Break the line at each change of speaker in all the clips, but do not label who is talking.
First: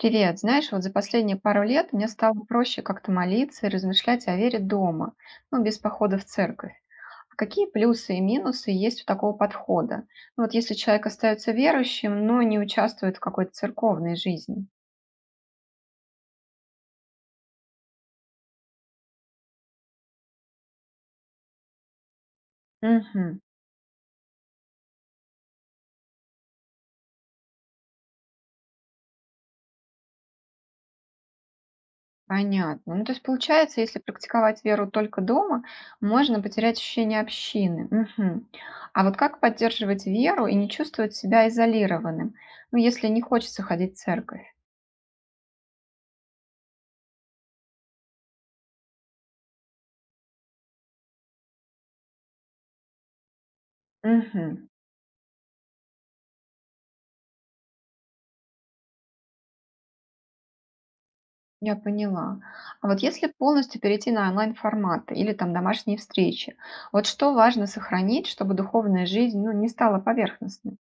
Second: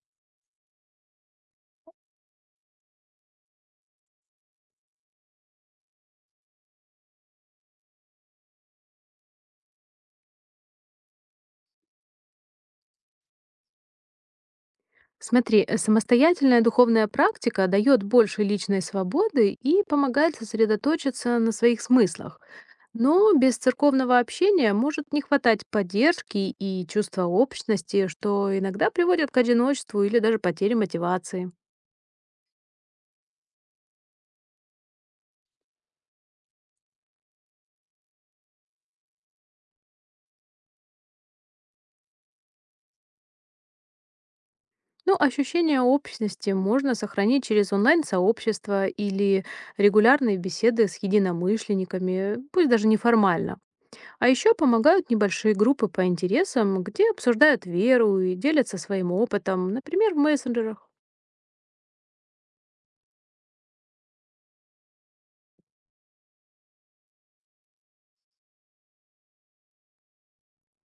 Привет. Знаешь, вот за последние пару лет мне стало проще как-то молиться и размышлять о вере дома, ну, без похода в церковь. А какие плюсы и минусы есть у такого подхода? Ну, вот если человек остается верующим, но не участвует в какой-то церковной жизни.
Смотри, самостоятельная духовная практика дает больше личной свободы и помогает сосредоточиться на своих смыслах. Но
Угу,
без церковного общения может не хватать поддержки и чувства общности, что иногда приводит к одиночеству или даже потере мотивации.
понятно. Ну, то есть получается, если практиковать веру только дома, можно потерять ощущение общины. Угу. А вот как поддерживать веру и не чувствовать себя изолированным, ну, если не хочется ходить в церковь?
Ну, ощущение общности можно сохранить через онлайн-сообщество или регулярные беседы с единомышленниками, пусть даже неформально. А еще
Угу.
помогают небольшие группы по интересам, где обсуждают веру и делятся своим опытом, например, в мессенджерах.
Я поняла. А вот если полностью перейти на онлайн-форматы или там домашние встречи, вот что важно сохранить, чтобы духовная жизнь, ну, не стала поверхностной?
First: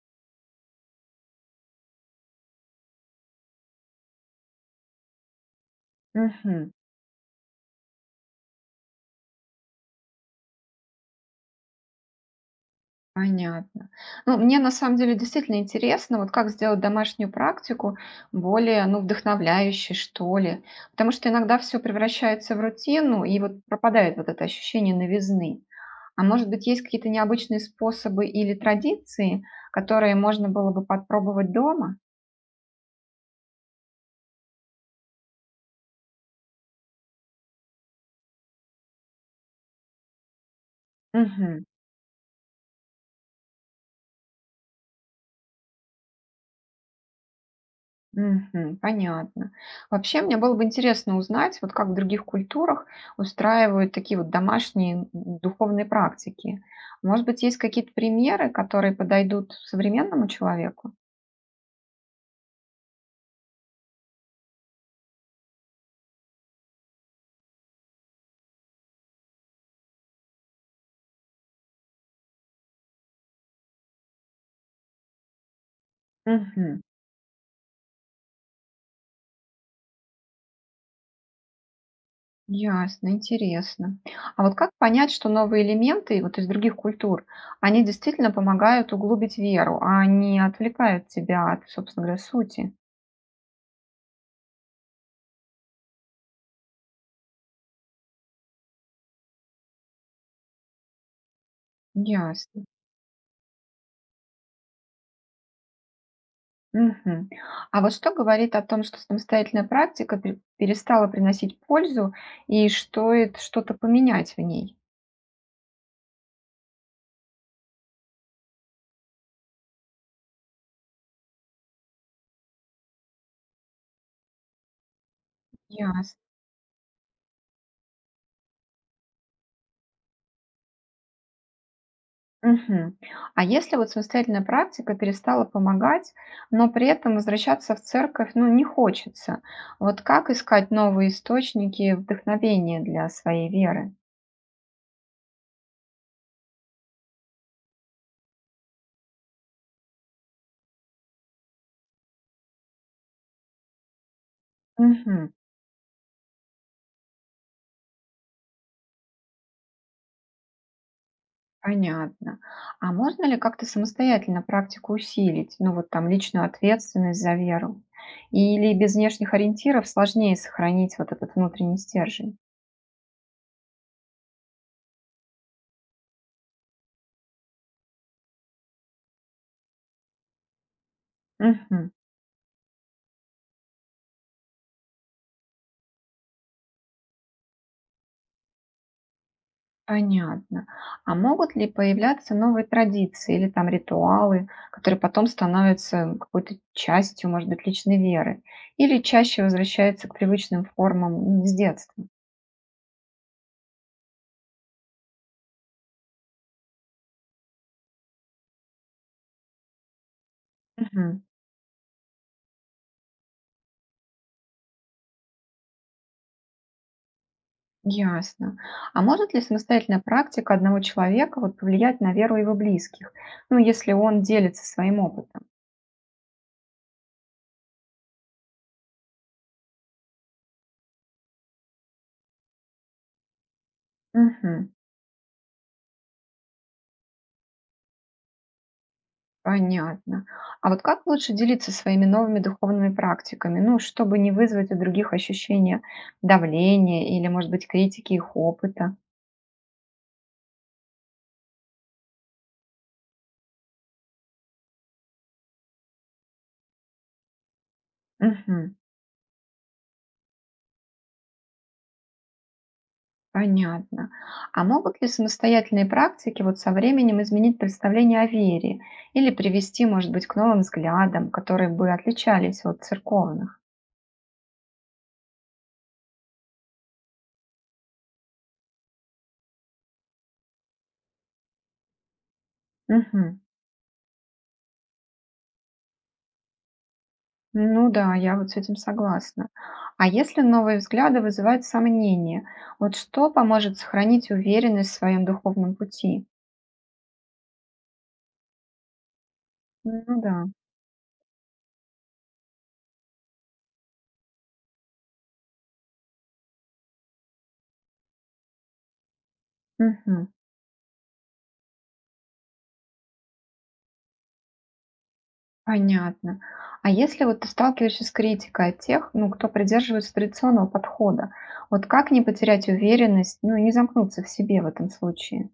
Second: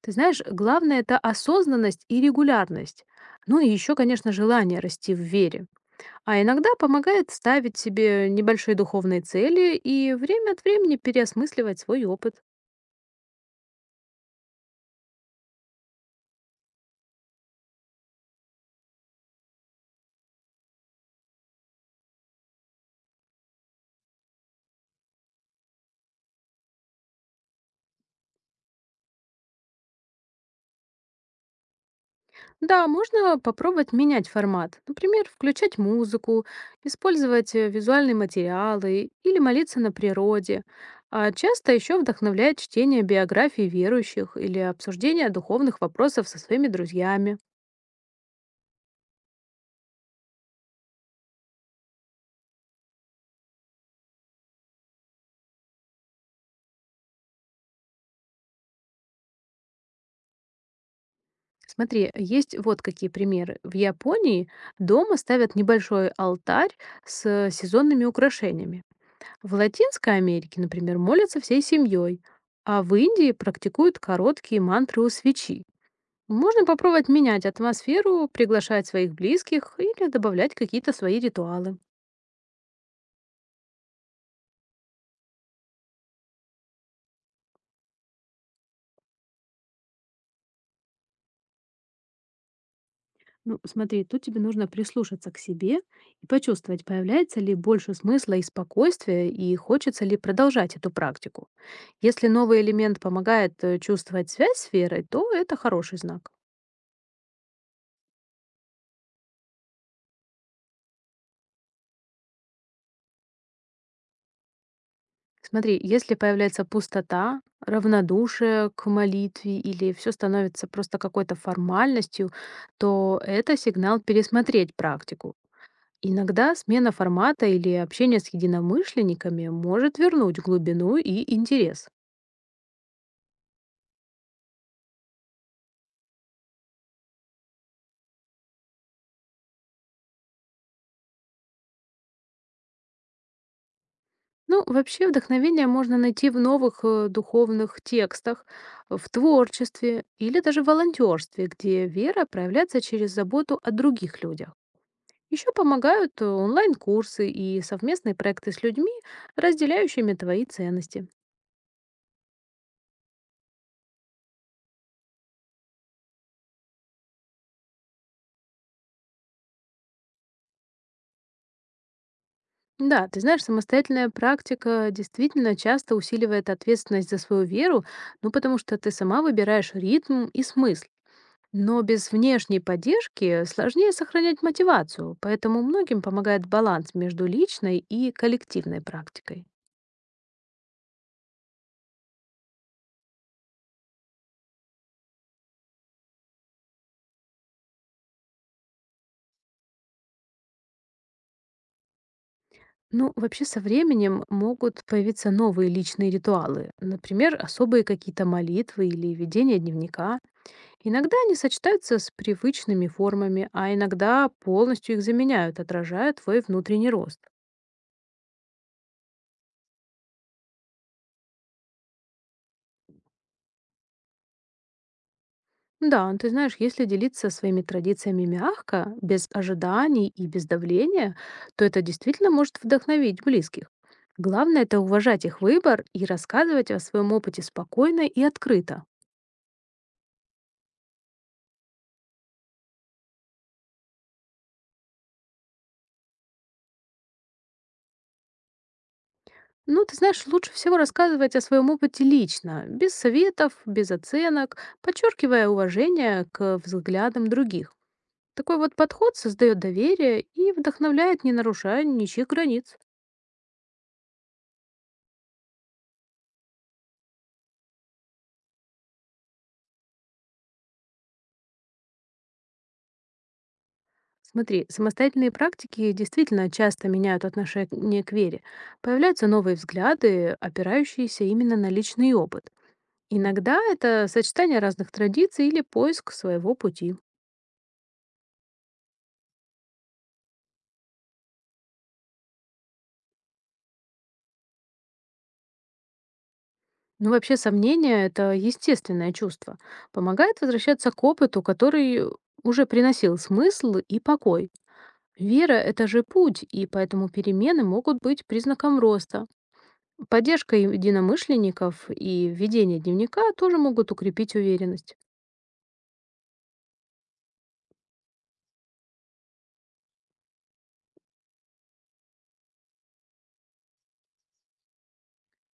Ты знаешь, главное это осознанность и регулярность. Ну и еще, конечно, желание расти в вере. А иногда
Мгм.
помогает ставить себе небольшие духовные цели и время от времени переосмысливать свой опыт.
Понятно. Ну, мне на самом деле действительно интересно, вот как сделать домашнюю практику более, ну, вдохновляющей, что ли. Потому что иногда все превращается в рутину, и вот пропадает вот это ощущение новизны. А может быть, есть какие-то необычные способы или традиции, которые можно было бы подпробовать дома?
Да, можно попробовать менять формат. Например, включать музыку, использовать визуальные материалы или молиться на природе. А
Мгм.
часто еще вдохновляет чтение биографий верующих или обсуждение духовных вопросов со своими друзьями.
Мгм. Понятно. Вообще, мне было бы интересно узнать, вот как в других культурах устраивают такие вот домашние духовные практики. Может быть, есть какие-то примеры, которые подойдут современному человеку?
Смотри, есть вот какие примеры. В Японии дома ставят небольшой алтарь с сезонными украшениями. В Латинской Америке, например, молятся всей семьей, а в Индии практикуют короткие мантры у свечи. Можно
Мгм.
попробовать менять атмосферу, приглашать своих близких или добавлять какие-то свои ритуалы.
Ясно, интересно. А вот как понять, что новые элементы вот из других культур, они действительно помогают углубить веру, а не отвлекают тебя от, собственно говоря, сути?
Ну, смотри, тут тебе нужно прислушаться к себе и почувствовать, появляется ли больше смысла и спокойствия, и хочется ли продолжать эту практику. Если новый
Ясно.
элемент помогает чувствовать связь с верой, то это хороший знак.
Мгм. А вот что говорит о том, что самостоятельная практика перестала приносить пользу и стоит что-то поменять в ней?
Смотри, если появляется пустота, равнодушие к молитве или все становится просто какой-то формальностью, то это сигнал пересмотреть практику.
Ясно.
Иногда смена формата или общение с единомышленниками может вернуть глубину и интерес.
Мгм. А если вот самостоятельная практика перестала помогать, но при этом возвращаться в церковь, ну, не хочется, вот как искать новые источники вдохновения для своей веры?
Ну, вообще вдохновение можно найти в новых духовных текстах, в творчестве или даже волонтерстве, где вера проявляется через заботу о других людях.
Мгм.
Еще помогают онлайн-курсы и совместные проекты с людьми, разделяющими твои ценности.
Понятно. А можно ли как-то самостоятельно практику усилить, ну вот там личную ответственность за веру? Или без внешних ориентиров сложнее сохранить вот этот внутренний стержень?
Да, ты знаешь, самостоятельная практика действительно часто усиливает ответственность за свою веру, ну потому что ты сама выбираешь ритм и смысл. Но
Мгм.
без внешней поддержки сложнее сохранять мотивацию, поэтому многим помогает баланс между личной и коллективной практикой.
Понятно. А могут ли появляться новые традиции или там ритуалы, которые потом становятся какой-то частью, может быть, личной веры? Или чаще возвращаются к привычным формам м, с детства?
Ну, вообще со временем могут появиться новые личные ритуалы, например, особые какие-то молитвы или ведение дневника. Иногда они сочетаются с привычными формами, а иногда полностью их заменяют, отражая твой внутренний рост.
Ясно. А может ли самостоятельная практика одного человека вот повлиять на веру его близких? Ну, если он делится своим опытом.
Да, ты знаешь, если делиться своими традициями мягко, без ожиданий и без давления, то это действительно может вдохновить близких. Главное
Мгм.
это уважать их выбор и рассказывать о своем опыте спокойно и открыто.
Понятно. А вот как лучше делиться своими новыми духовными практиками? Ну, чтобы не вызвать у других ощущение давления или, может быть, критики их опыта.
Ну, ты знаешь, лучше всего рассказывать о своем опыте лично, без советов, без оценок, подчеркивая уважение к взглядам других. Такой
Мгм.
вот подход создает доверие и вдохновляет, не нарушая ничьих границ.
Понятно. А могут ли самостоятельные практики вот со временем изменить представление о вере или привести, может быть, к новым взглядам, которые бы отличались от церковных?
Смотри, самостоятельные практики действительно часто меняют отношение к вере. Появляются новые взгляды, опирающиеся именно на личный опыт.
Мгм.
Иногда это сочетание разных традиций или поиск своего пути.
Ну да, я вот с этим согласна. А если новые взгляды вызывают сомнения, вот что поможет сохранить уверенность в своем духовном пути?
Ну, вообще, сомнение— это естественное чувство.
Ну да.
Помогает возвращаться к опыту, который уже приносил смысл и покой. Вера— это же путь, и поэтому перемены могут быть признаком роста.
Мгм.
Поддержка единомышленников и ведение дневника тоже могут укрепить уверенность.
Понятно. А если вот ты сталкиваешься с критикой от тех, ну, кто придерживается традиционного подхода, вот как не потерять уверенность, ну, и не замкнуться в себе в этом случае?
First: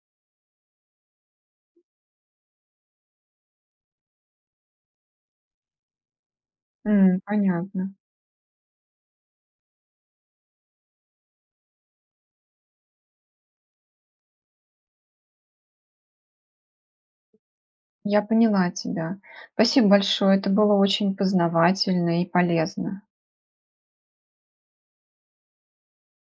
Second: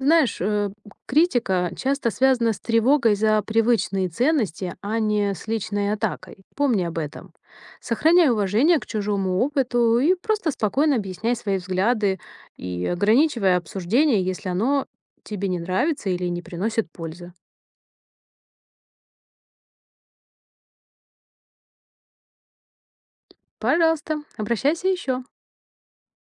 Знаешь, критика часто связана с тревогой за привычные ценности, а не с личной атакой. Помни об
М,
этом.
понятно.
Сохраняй уважение к чужому опыту и просто спокойно объясняй свои взгляды и ограничивай обсуждение, если оно тебе не нравится или не приносит пользы.
Я поняла тебя. Спасибо большое, это было очень познавательно и полезно.
Пожалуйста, обращайся еще.